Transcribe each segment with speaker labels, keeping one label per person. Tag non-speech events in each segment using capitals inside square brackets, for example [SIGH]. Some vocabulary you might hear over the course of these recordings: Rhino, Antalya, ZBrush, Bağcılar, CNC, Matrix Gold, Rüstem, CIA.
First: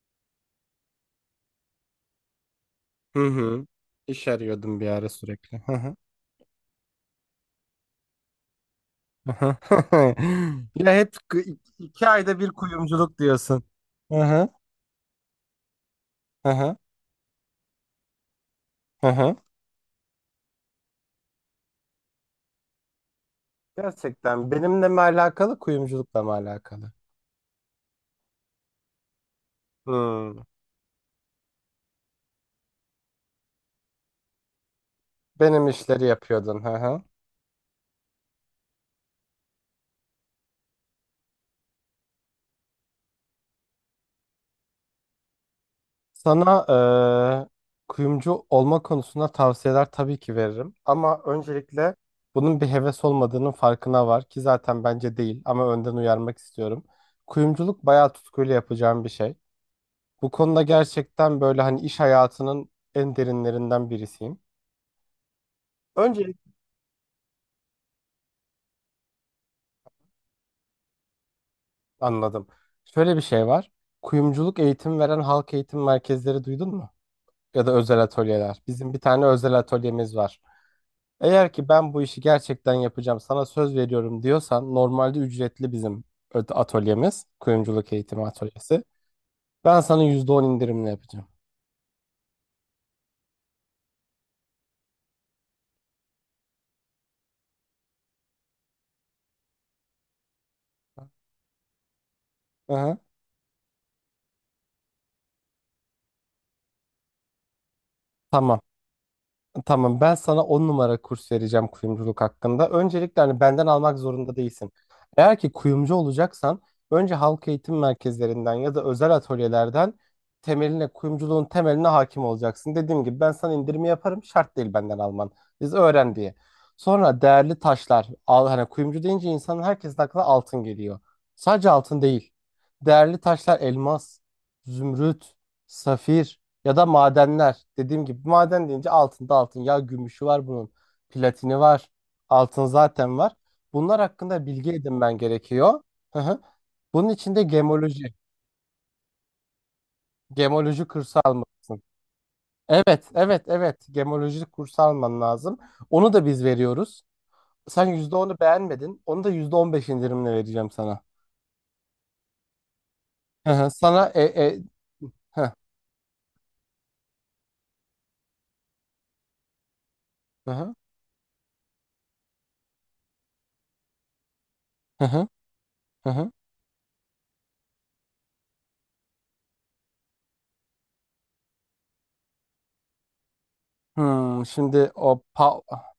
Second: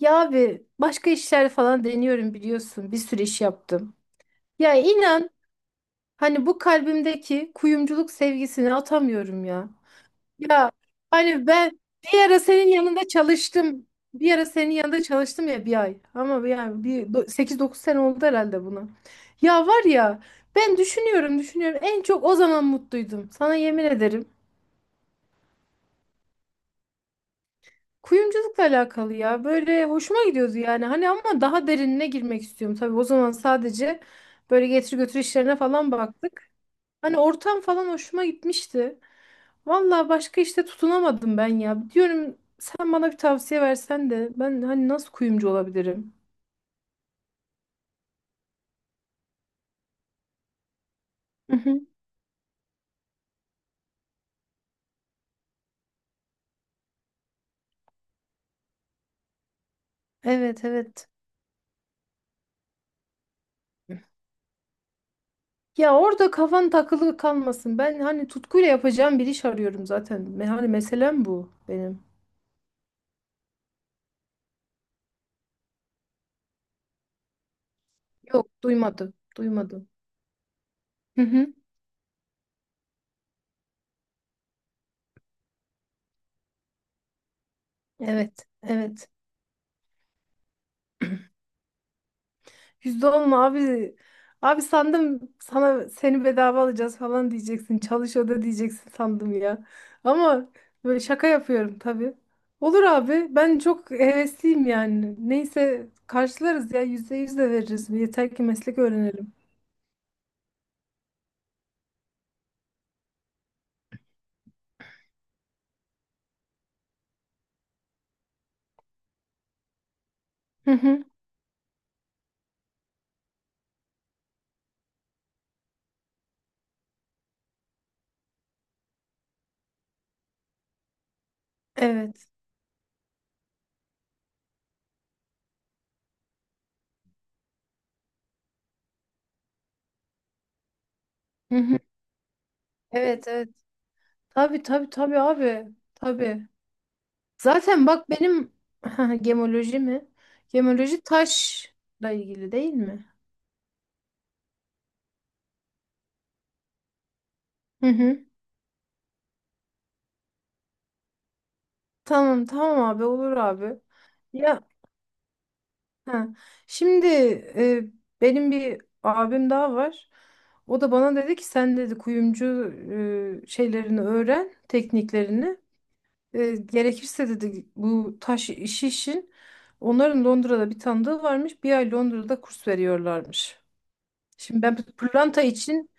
Speaker 1: Ya abi başka işler falan deniyorum biliyorsun. Bir sürü
Speaker 2: Hı
Speaker 1: iş
Speaker 2: hı.
Speaker 1: yaptım.
Speaker 2: İş
Speaker 1: Ya
Speaker 2: arıyordum bir ara
Speaker 1: inan
Speaker 2: sürekli. Hı hı.
Speaker 1: hani bu kalbimdeki kuyumculuk sevgisini atamıyorum
Speaker 2: Hı
Speaker 1: ya. Ya
Speaker 2: [LAUGHS] Ya hep k-
Speaker 1: hani ben
Speaker 2: iki
Speaker 1: bir
Speaker 2: ayda
Speaker 1: ara
Speaker 2: bir
Speaker 1: senin yanında
Speaker 2: kuyumculuk diyorsun.
Speaker 1: çalıştım.
Speaker 2: Hı
Speaker 1: Bir ara
Speaker 2: hı.
Speaker 1: senin yanında çalıştım ya bir ay.
Speaker 2: Hı
Speaker 1: Ama
Speaker 2: hı.
Speaker 1: yani bir 8-9 sene oldu herhalde buna.
Speaker 2: Hı hı.
Speaker 1: Ya var ya ben düşünüyorum en çok o zaman mutluydum. Sana yemin ederim.
Speaker 2: Gerçekten benimle mi alakalı, kuyumculukla mı alakalı?
Speaker 1: Kuyumculukla alakalı ya. Böyle hoşuma
Speaker 2: Hmm.
Speaker 1: gidiyordu yani. Hani ama daha derinine girmek istiyorum. Tabii o zaman sadece böyle getir götür işlerine
Speaker 2: Benim
Speaker 1: falan
Speaker 2: işleri
Speaker 1: baktık.
Speaker 2: yapıyordun. Hı hı.
Speaker 1: Hani ortam falan hoşuma gitmişti. Vallahi başka işte tutunamadım ben ya. Diyorum sen bana bir tavsiye versen de ben hani nasıl kuyumcu olabilirim?
Speaker 2: Sana eee, kuyumcu olma konusunda tavsiyeler tabii ki veririm. Ama
Speaker 1: Hı hı.
Speaker 2: öncelikle bunun bir heves olmadığının farkına var ki, zaten bence değil ama önden uyarmak istiyorum. Kuyumculuk bayağı tutkuyla yapacağım bir şey. Bu konuda
Speaker 1: Evet evet.
Speaker 2: gerçekten böyle hani iş hayatının en derinlerinden birisiyim.
Speaker 1: Ya orada
Speaker 2: Öncelikle
Speaker 1: kafan takılı kalmasın. Ben hani tutkuyla yapacağım bir iş arıyorum zaten. Me- Hani meselem bu benim.
Speaker 2: anladım. Şöyle bir şey var. Kuyumculuk eğitim veren halk eğitim merkezleri duydun mu? Ya da özel
Speaker 1: Yok
Speaker 2: atölyeler. Bizim bir
Speaker 1: duymadım.
Speaker 2: tane özel
Speaker 1: Duymadım.
Speaker 2: atölyemiz var.
Speaker 1: Hı hı.
Speaker 2: Eğer ki ben bu işi gerçekten yapacağım, sana söz veriyorum diyorsan, normalde ücretli bizim atölyemiz. Kuyumculuk eğitimi
Speaker 1: Evet,
Speaker 2: atölyesi.
Speaker 1: evet.
Speaker 2: Ben sana %10 indirimle yapacağım.
Speaker 1: Yüzde on mu abi? Abi sandım sana seni bedava alacağız falan diyeceksin. Çalış oda diyeceksin sandım ya. Ama böyle şaka yapıyorum tabii. Olur
Speaker 2: Aha.
Speaker 1: abi. Ben çok hevesliyim yani. Neyse karşılarız ya. Yüzde yüz de veririz. Yeter ki
Speaker 2: Tamam.
Speaker 1: meslek öğrenelim.
Speaker 2: Tamam, ben sana 10 numara kurs vereceğim kuyumculuk hakkında. Öncelikle hani benden almak zorunda değilsin. Eğer ki kuyumcu olacaksan, önce halk eğitim merkezlerinden ya da özel atölyelerden
Speaker 1: Hı
Speaker 2: temeline,
Speaker 1: hı.
Speaker 2: kuyumculuğun temeline hakim olacaksın. Dediğim gibi ben sana indirimi yaparım, şart değil benden alman. Biz öğren diye. Sonra değerli taşlar al, hani kuyumcu deyince insanın, herkesin aklına altın geliyor. Sadece altın
Speaker 1: Evet.
Speaker 2: değil. Değerli taşlar: elmas, zümrüt, safir. Ya da madenler. Dediğim gibi maden deyince altında altın. Ya gümüşü var bunun.
Speaker 1: Hı
Speaker 2: Platini
Speaker 1: hı.
Speaker 2: var. Altın zaten
Speaker 1: Evet,
Speaker 2: var.
Speaker 1: evet.
Speaker 2: Bunlar hakkında
Speaker 1: Tabii
Speaker 2: bilgi
Speaker 1: tabii
Speaker 2: edinmen
Speaker 1: tabii abi.
Speaker 2: gerekiyor. Hı hı.
Speaker 1: Tabii.
Speaker 2: Bunun için de
Speaker 1: Zaten bak
Speaker 2: gemoloji.
Speaker 1: benim [LAUGHS] gemoloji mi?
Speaker 2: Gemoloji
Speaker 1: Gemoloji
Speaker 2: kursu almalısın.
Speaker 1: taşla ilgili değil
Speaker 2: Evet,
Speaker 1: mi?
Speaker 2: evet, evet. Gemoloji kursu alman lazım. Onu da biz veriyoruz. Sen
Speaker 1: Hı
Speaker 2: yüzde
Speaker 1: hı.
Speaker 2: onu beğenmedin. Onu da %15 indirimle vereceğim sana.
Speaker 1: Tamam abi olur
Speaker 2: Hı hı.
Speaker 1: abi.
Speaker 2: Sana
Speaker 1: Ya
Speaker 2: hı
Speaker 1: ha. Şimdi e, benim bir abim daha var.
Speaker 2: hı
Speaker 1: O da bana dedi ki sen dedi kuyumcu şeylerini öğren,
Speaker 2: hı hı.
Speaker 1: tekniklerini.
Speaker 2: Hı hı.
Speaker 1: Gerekirse dedi bu taş işi için onların Londra'da bir tanıdığı varmış. Bir ay Londra'da kurs veriyorlarmış. Şimdi ben
Speaker 2: Şimdi o
Speaker 1: pırlanta için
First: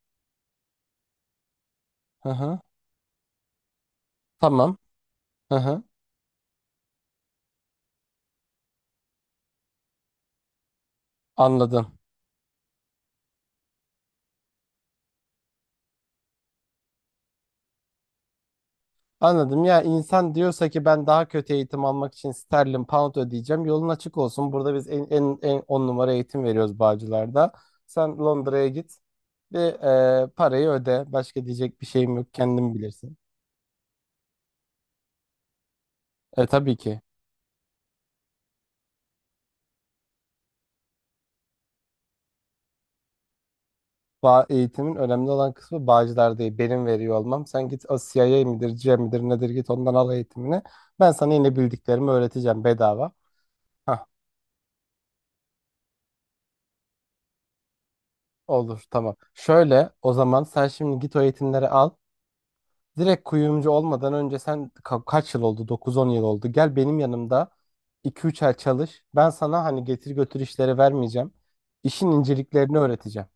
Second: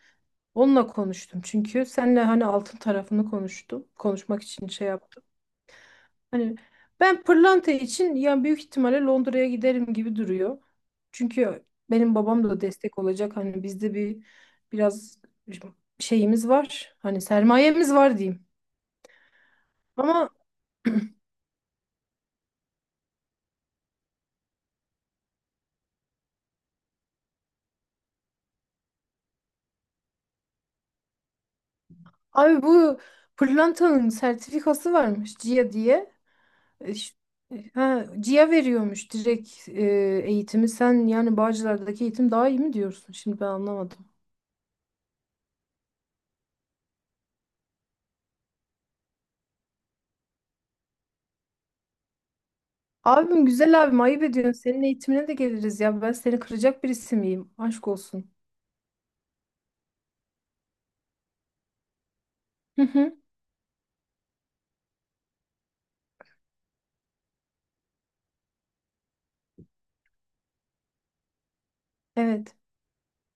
Speaker 1: onunla konuştum. Çünkü seninle
Speaker 2: hı
Speaker 1: hani
Speaker 2: hı.
Speaker 1: altın tarafını konuştum. Konuşmak için
Speaker 2: Tamam.
Speaker 1: şey yaptım.
Speaker 2: Hı hı.
Speaker 1: Hani ben pırlanta için ya büyük ihtimalle Londra'ya giderim gibi duruyor. Çünkü
Speaker 2: Anladım.
Speaker 1: benim babam da destek olacak. Hani bizde bir biraz şeyimiz var. Hani sermayemiz var diyeyim.
Speaker 2: Anladım, ya
Speaker 1: Ama
Speaker 2: insan diyorsa ki ben daha kötü eğitim almak için sterlin pound ödeyeceğim, yolun açık olsun. Burada biz en on numara eğitim veriyoruz Bağcılar'da. Sen Londra'ya git ve parayı öde, başka diyecek bir şeyim yok,
Speaker 1: abi
Speaker 2: kendin
Speaker 1: bu
Speaker 2: bilirsin.
Speaker 1: pırlantanın sertifikası varmış CIA diye.
Speaker 2: E, tabii
Speaker 1: E,
Speaker 2: ki.
Speaker 1: ş- Ha, CIA veriyormuş direkt eğitimi. Sen yani Bağcılar'daki eğitim daha iyi mi diyorsun? Şimdi ben anlamadım.
Speaker 2: Eğitimin önemli olan kısmı Bağcılar değil, benim veriyor olmam. Sen git, o CIA midir, C midir nedir, git ondan al eğitimini, ben sana yine bildiklerimi öğreteceğim bedava.
Speaker 1: Abim güzel abim
Speaker 2: Hah,
Speaker 1: ayıp ediyorsun. Senin eğitimine de geliriz ya. Ben seni kıracak birisi miyim? Aşk olsun.
Speaker 2: olur, tamam. Şöyle, o zaman sen şimdi git o eğitimleri al.
Speaker 1: Hı hı,
Speaker 2: Direkt kuyumcu olmadan önce sen kaç yıl oldu? 9-10 yıl oldu. Gel benim yanımda 2-3 ay çalış. Ben sana hani getir götür işleri vermeyeceğim. İşin
Speaker 1: evet.
Speaker 2: inceliklerini öğreteceğim.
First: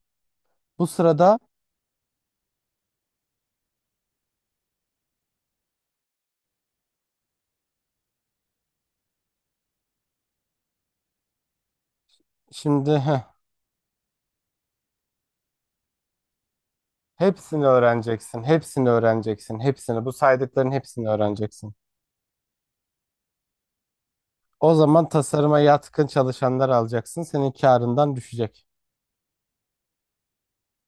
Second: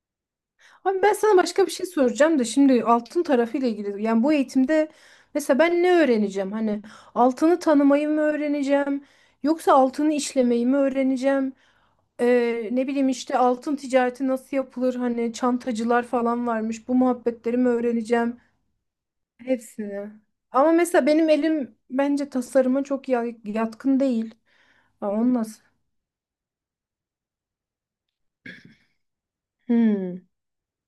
Speaker 2: Bu
Speaker 1: Abi ben sana
Speaker 2: sırada
Speaker 1: başka bir şey soracağım da şimdi altın tarafıyla ilgili. Yani bu eğitimde mesela ben ne öğreneceğim? Hani altını tanımayı mı öğreneceğim? Yoksa altını işlemeyi mi öğreneceğim? Ne
Speaker 2: şimdi
Speaker 1: bileyim işte altın ticareti nasıl yapılır? Hani çantacılar falan varmış. Bu muhabbetleri
Speaker 2: hepsini
Speaker 1: mi öğreneceğim?
Speaker 2: öğreneceksin. Hepsini öğreneceksin. Hepsini.
Speaker 1: Hepsini.
Speaker 2: Bu saydıkların
Speaker 1: Ama mesela
Speaker 2: hepsini
Speaker 1: benim
Speaker 2: öğreneceksin.
Speaker 1: elim bence tasarıma çok yatkın değil.
Speaker 2: O zaman
Speaker 1: Ha, onun
Speaker 2: tasarıma
Speaker 1: nasıl?
Speaker 2: yatkın çalışanlar alacaksın. Senin karından düşecek.
Speaker 1: Hmm.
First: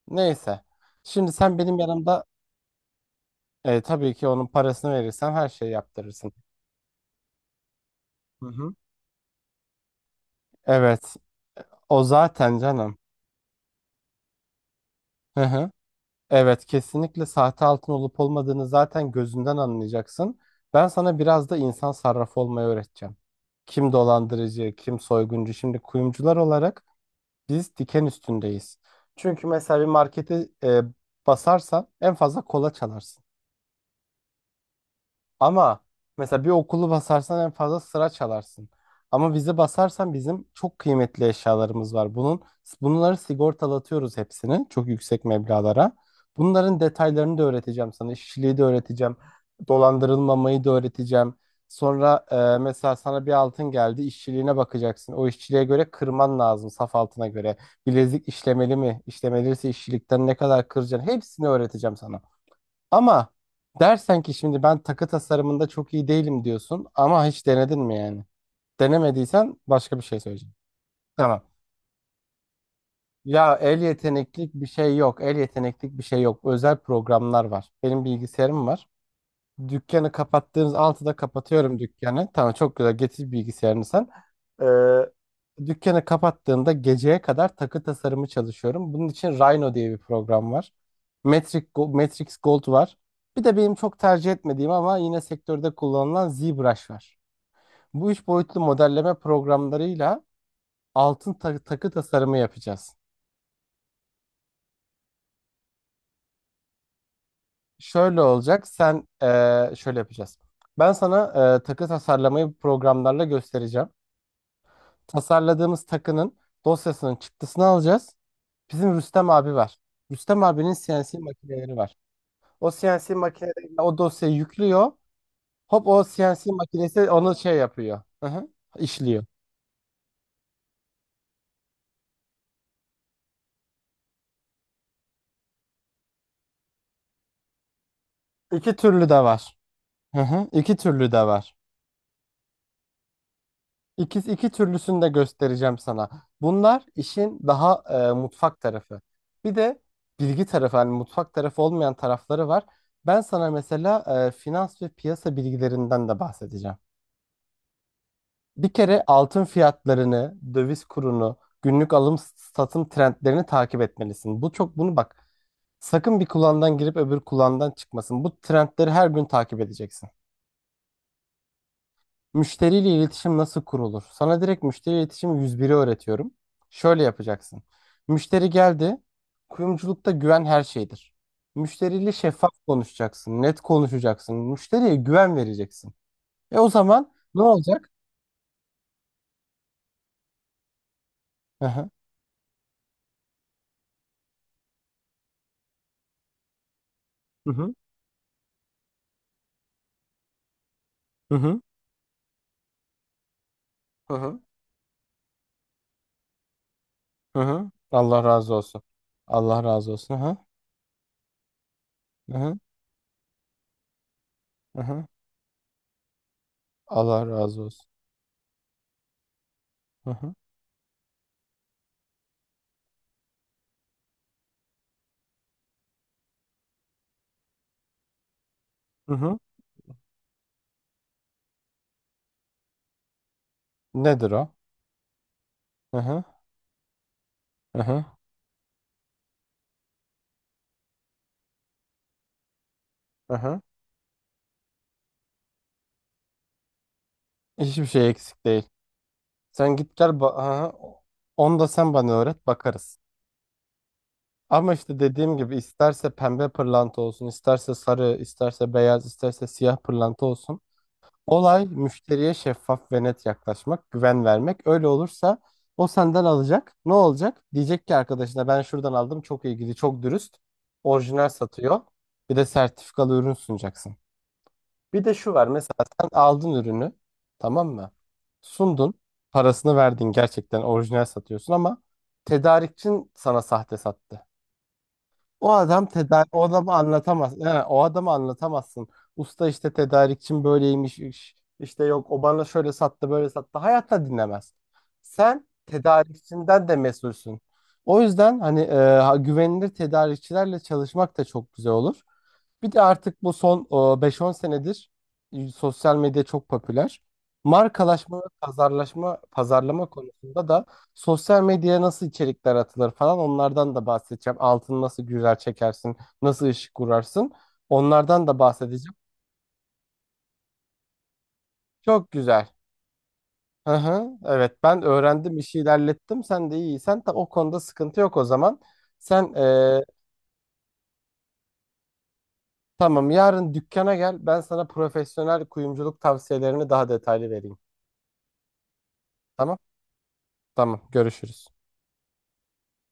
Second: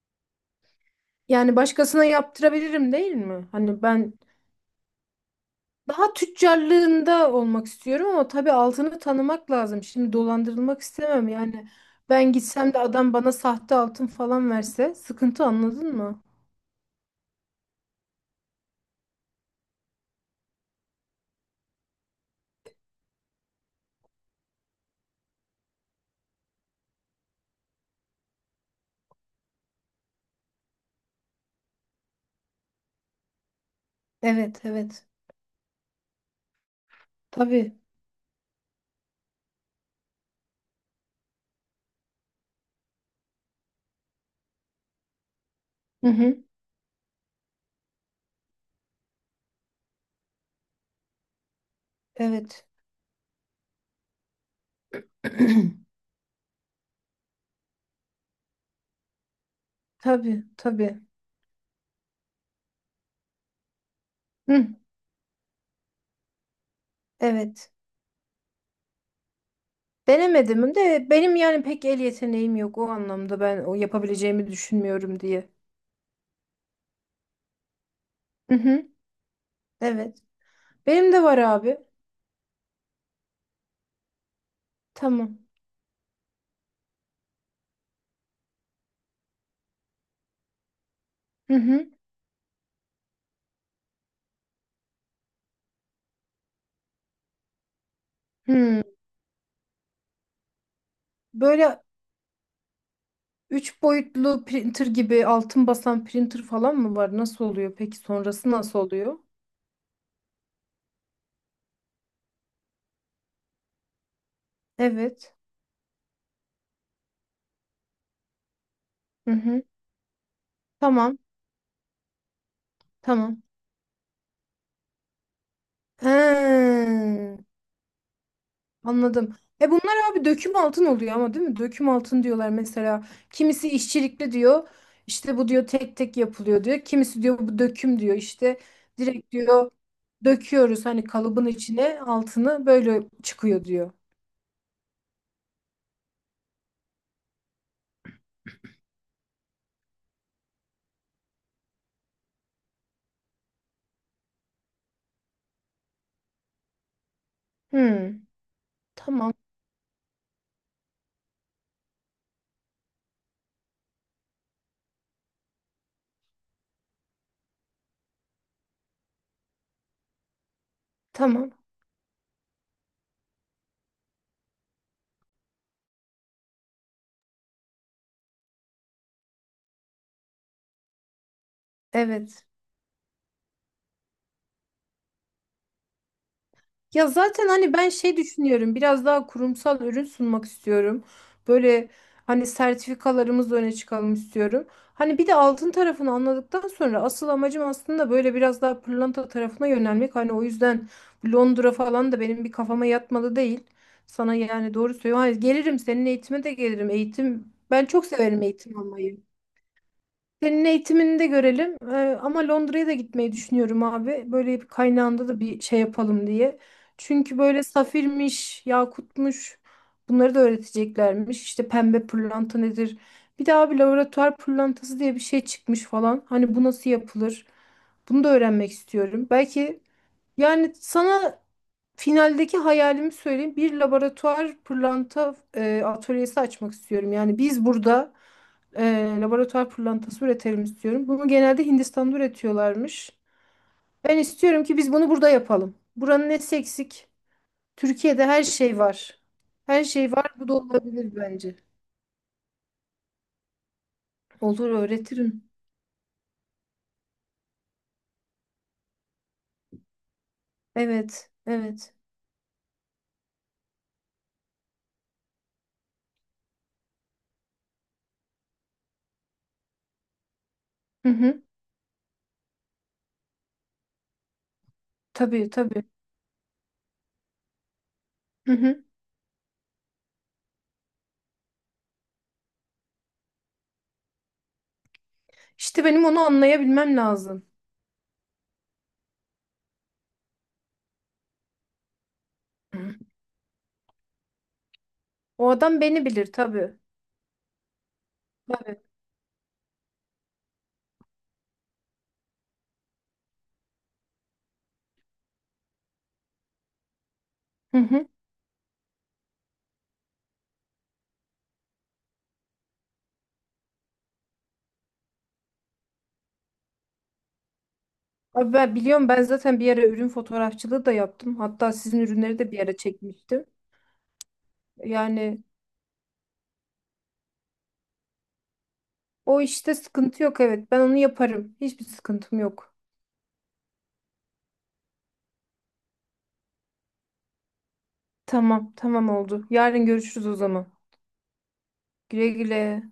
Speaker 2: Neyse. Şimdi
Speaker 1: Yani
Speaker 2: sen benim
Speaker 1: başkasına
Speaker 2: yanımda
Speaker 1: yaptırabilirim değil mi? Hani
Speaker 2: tabii
Speaker 1: ben
Speaker 2: ki onun parasını verirsen her şeyi
Speaker 1: daha
Speaker 2: yaptırırsın.
Speaker 1: tüccarlığında olmak istiyorum ama
Speaker 2: Hı
Speaker 1: tabii
Speaker 2: hı.
Speaker 1: altını tanımak lazım. Şimdi dolandırılmak
Speaker 2: Evet.
Speaker 1: istemem yani.
Speaker 2: O
Speaker 1: Ben
Speaker 2: zaten
Speaker 1: gitsem de
Speaker 2: canım.
Speaker 1: adam bana sahte altın falan verse
Speaker 2: Hı
Speaker 1: sıkıntı
Speaker 2: hı.
Speaker 1: anladın mı?
Speaker 2: Evet, kesinlikle sahte altın olup olmadığını zaten gözünden anlayacaksın. Ben sana biraz da insan sarrafı olmayı öğreteceğim. Kim dolandırıcı, kim soyguncu. Şimdi kuyumcular olarak biz diken üstündeyiz. Çünkü mesela bir markete basarsan en fazla kola çalarsın.
Speaker 1: Evet, evet.
Speaker 2: Ama mesela bir okulu basarsan en
Speaker 1: Tabii.
Speaker 2: fazla sıra çalarsın. Ama bizi basarsan, bizim çok kıymetli eşyalarımız var. Bunları sigortalatıyoruz, hepsini çok yüksek meblağlara.
Speaker 1: Hı hı.
Speaker 2: Bunların detaylarını da öğreteceğim sana. İşçiliği de öğreteceğim. Dolandırılmamayı da öğreteceğim. Sonra
Speaker 1: Evet.
Speaker 2: mesela sana bir altın geldi, işçiliğine bakacaksın. O işçiliğe göre
Speaker 1: [CLEARS THROAT]
Speaker 2: kırman lazım, saf altına göre. Bilezik işlemeli mi? İşlemeliyse işçilikten ne
Speaker 1: Tabii,
Speaker 2: kadar
Speaker 1: tabii.
Speaker 2: kıracaksın? Hepsini öğreteceğim sana. Ama dersen ki şimdi
Speaker 1: Hı,
Speaker 2: ben takı tasarımında çok iyi değilim, diyorsun ama hiç
Speaker 1: evet.
Speaker 2: denedin mi yani? Denemediysen başka bir şey söyleyeceğim.
Speaker 1: Denemedim de benim
Speaker 2: Tamam.
Speaker 1: yani pek el yeteneğim yok o anlamda
Speaker 2: Ya
Speaker 1: ben o
Speaker 2: el
Speaker 1: yapabileceğimi
Speaker 2: yeteneklik bir şey
Speaker 1: düşünmüyorum
Speaker 2: yok. El
Speaker 1: diye.
Speaker 2: yeteneklik bir şey yok. Özel programlar var. Benim
Speaker 1: Hı
Speaker 2: bilgisayarım var.
Speaker 1: hı.
Speaker 2: Dükkanı
Speaker 1: Evet.
Speaker 2: kapattığınız
Speaker 1: Benim
Speaker 2: 6'da
Speaker 1: de var abi.
Speaker 2: kapatıyorum dükkanı. Tamam, çok güzel, getir bilgisayarını sen.
Speaker 1: Tamam.
Speaker 2: Dükkanı kapattığımda geceye kadar takı tasarımı çalışıyorum. Bunun için Rhino diye bir program var.
Speaker 1: Hı hı.
Speaker 2: Matrix Gold var. Bir de benim çok tercih etmediğim ama yine sektörde kullanılan ZBrush var. Bu üç boyutlu
Speaker 1: Hı.
Speaker 2: modelleme programlarıyla altın
Speaker 1: Böyle
Speaker 2: takı tasarımı yapacağız.
Speaker 1: üç boyutlu printer gibi altın basan printer falan mı var? Nasıl oluyor? Peki
Speaker 2: Şöyle
Speaker 1: sonrası
Speaker 2: olacak,
Speaker 1: nasıl
Speaker 2: sen
Speaker 1: oluyor?
Speaker 2: şöyle yapacağız. Ben sana takı tasarlamayı programlarla göstereceğim.
Speaker 1: Evet.
Speaker 2: Tasarladığımız takının dosyasının çıktısını alacağız. Bizim Rüstem
Speaker 1: Hı
Speaker 2: abi
Speaker 1: hı.
Speaker 2: var. Rüstem abinin CNC
Speaker 1: Tamam.
Speaker 2: makineleri var. O CNC
Speaker 1: Tamam.
Speaker 2: makineleriyle o dosyayı yüklüyor. Hop, o CNC
Speaker 1: He,
Speaker 2: makinesi onu şey yapıyor. Hı hı, işliyor.
Speaker 1: anladım. E bunlar abi döküm altın oluyor ama değil mi? Döküm altın diyorlar mesela. Kimisi işçilikli diyor. İşte bu diyor tek tek yapılıyor diyor. Kimisi diyor bu döküm diyor. İşte
Speaker 2: İki türlü de
Speaker 1: direkt
Speaker 2: var.
Speaker 1: diyor
Speaker 2: Hı hı, iki
Speaker 1: döküyoruz hani
Speaker 2: türlü de
Speaker 1: kalıbın
Speaker 2: var.
Speaker 1: içine altını böyle çıkıyor diyor.
Speaker 2: İki türlüsünü de göstereceğim sana. Bunlar işin daha mutfak tarafı. Bir de bilgi tarafı, hani mutfak tarafı olmayan tarafları var. Ben sana mesela finans ve piyasa bilgilerinden de bahsedeceğim.
Speaker 1: Hmm.
Speaker 2: Bir kere
Speaker 1: Tamam.
Speaker 2: altın fiyatlarını, döviz kurunu, günlük alım satım trendlerini takip etmelisin. Bu çok, bunu bak. Sakın bir kulağından girip öbür kulağından çıkmasın. Bu trendleri her gün takip edeceksin.
Speaker 1: Tamam.
Speaker 2: Müşteriyle iletişim nasıl kurulur? Sana direkt müşteri iletişimi 101 öğretiyorum. Şöyle yapacaksın. Müşteri geldi. Kuyumculukta güven her şeydir. Müşteriyle
Speaker 1: Evet.
Speaker 2: şeffaf konuşacaksın, net konuşacaksın. Müşteriye güven vereceksin. E, o
Speaker 1: Ya
Speaker 2: zaman ne
Speaker 1: zaten hani ben
Speaker 2: olacak?
Speaker 1: şey düşünüyorum biraz daha kurumsal ürün sunmak istiyorum.
Speaker 2: Hı hı.
Speaker 1: Böyle hani sertifikalarımızla öne çıkalım istiyorum. Hani bir de altın tarafını anladıktan sonra asıl
Speaker 2: Hı
Speaker 1: amacım
Speaker 2: hı.
Speaker 1: aslında böyle biraz daha pırlanta tarafına yönelmek. Hani o yüzden
Speaker 2: Hı hı.
Speaker 1: Londra falan da benim bir kafama yatmalı değil.
Speaker 2: Hı
Speaker 1: Sana
Speaker 2: hı.
Speaker 1: yani doğru söylüyorum. Hani gelirim senin eğitime de gelirim.
Speaker 2: Hı
Speaker 1: Eğitim
Speaker 2: hı.
Speaker 1: ben çok
Speaker 2: Allah
Speaker 1: severim
Speaker 2: razı
Speaker 1: eğitim
Speaker 2: olsun.
Speaker 1: almayı.
Speaker 2: Allah razı olsun. Hı hı.
Speaker 1: Senin eğitimini de görelim.
Speaker 2: Hı
Speaker 1: Ama
Speaker 2: hı.
Speaker 1: Londra'ya da gitmeyi düşünüyorum abi. Böyle bir
Speaker 2: Hı hı.
Speaker 1: kaynağında da bir şey yapalım diye.
Speaker 2: Allah
Speaker 1: Çünkü
Speaker 2: razı
Speaker 1: böyle
Speaker 2: olsun.
Speaker 1: safirmiş, yakutmuş
Speaker 2: Hı hı.
Speaker 1: bunları da öğreteceklermiş. İşte pembe pırlanta nedir? Bir daha bir laboratuvar pırlantası diye bir şey çıkmış falan. Hani bu nasıl yapılır? Bunu da öğrenmek
Speaker 2: Hı
Speaker 1: istiyorum.
Speaker 2: hı.
Speaker 1: Belki yani sana finaldeki hayalimi söyleyeyim. Bir
Speaker 2: Nedir o?
Speaker 1: laboratuvar pırlanta
Speaker 2: Hı hı.
Speaker 1: atölyesi açmak istiyorum. Yani biz
Speaker 2: Hı hı.
Speaker 1: burada e, laboratuvar pırlantası üretelim istiyorum. Bunu genelde Hindistan'da üretiyorlarmış.
Speaker 2: Hı hı.
Speaker 1: Ben istiyorum ki biz bunu burada yapalım. Buranın nesi eksik?
Speaker 2: Hiçbir şey
Speaker 1: Türkiye'de her
Speaker 2: eksik değil.
Speaker 1: şey var.
Speaker 2: Sen
Speaker 1: Her
Speaker 2: git gel
Speaker 1: şey var. Bu da
Speaker 2: hı hı.
Speaker 1: olabilir bence.
Speaker 2: Onu da sen bana öğret, bakarız.
Speaker 1: Olur
Speaker 2: Ama işte dediğim
Speaker 1: öğretirim.
Speaker 2: gibi, isterse pembe pırlanta olsun, isterse sarı, isterse beyaz, isterse siyah pırlanta olsun.
Speaker 1: Evet,
Speaker 2: Olay
Speaker 1: evet.
Speaker 2: müşteriye şeffaf ve net yaklaşmak, güven vermek. Öyle olursa o senden alacak. Ne olacak? Diyecek ki arkadaşına, ben şuradan aldım, çok ilgili, çok dürüst.
Speaker 1: Hı
Speaker 2: Orijinal
Speaker 1: hı.
Speaker 2: satıyor. Bir de sertifikalı ürün sunacaksın. Bir de şu var
Speaker 1: Tabii, tabii.
Speaker 2: mesela: sen aldın ürünü, tamam mı?
Speaker 1: Hı hı.
Speaker 2: Sundun. Parasını verdin, gerçekten orijinal satıyorsun ama tedarikçin sana sahte sattı. O adam
Speaker 1: İşte benim onu
Speaker 2: tedarik, o adamı
Speaker 1: anlayabilmem
Speaker 2: anlatamaz.
Speaker 1: lazım.
Speaker 2: Yani o adamı anlatamazsın. Usta, işte tedarikçim böyleymiş, işte yok o bana şöyle
Speaker 1: Hı.
Speaker 2: sattı, böyle sattı. Hayatta dinlemez. Sen
Speaker 1: O adam beni bilir
Speaker 2: tedarikçinden
Speaker 1: tabii.
Speaker 2: de mesulsün. O yüzden hani güvenilir tedarikçilerle çalışmak da çok güzel olur. Bir de artık bu son 5-10 senedir sosyal medya çok popüler.
Speaker 1: Hı hı.
Speaker 2: Markalaşma ve pazarlama konusunda da Sosyal medyaya nasıl içerikler atılır falan, onlardan da bahsedeceğim. Altını nasıl güzel çekersin, nasıl ışık kurarsın, onlardan da
Speaker 1: Abi ben
Speaker 2: bahsedeceğim.
Speaker 1: biliyorum ben zaten bir ara ürün fotoğrafçılığı da yaptım. Hatta sizin
Speaker 2: Çok
Speaker 1: ürünleri
Speaker 2: güzel.
Speaker 1: de bir ara çekmiştim.
Speaker 2: Hı hı, evet ben öğrendim,
Speaker 1: Yani
Speaker 2: işi ilerlettim, sen de iyiysen ta o konuda sıkıntı yok o zaman. Sen
Speaker 1: o işte sıkıntı yok evet. Ben onu yaparım. Hiçbir sıkıntım yok.
Speaker 2: Tamam, yarın dükkana gel, ben sana profesyonel kuyumculuk tavsiyelerini daha detaylı vereyim.
Speaker 1: Tamam, tamam oldu.
Speaker 2: Tamam,
Speaker 1: Yarın görüşürüz o zaman.
Speaker 2: tamam, görüşürüz.
Speaker 1: Güle güle.